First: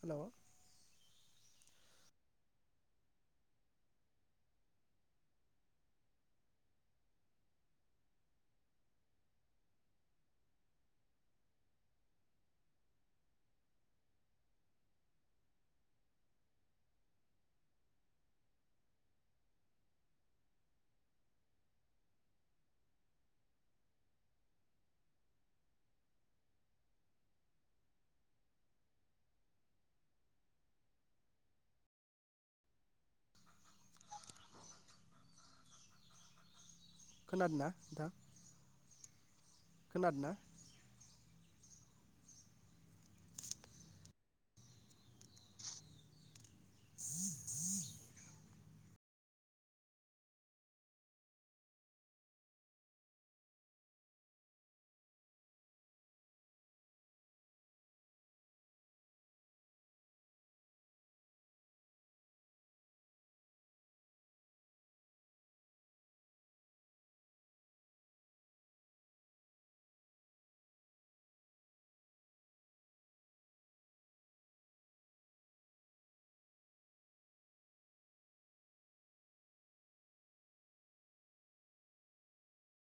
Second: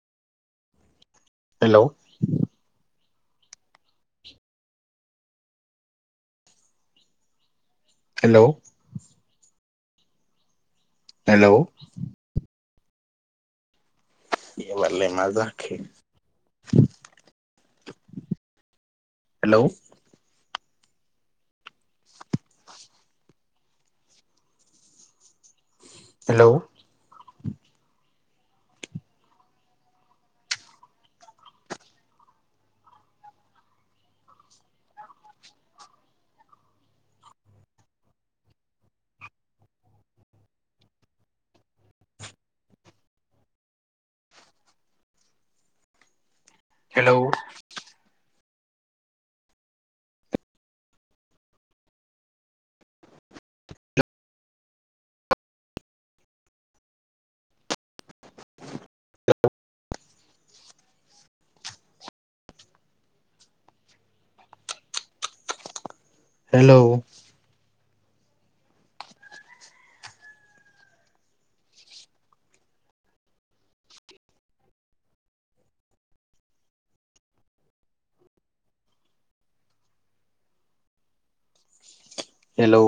Hello hello. Hello hello एबारलाय मा जाखो हेलौ हेलौ खोनादोंना? नोंथां खोनादोंना? Hello [unintelligible] hello. हेलौ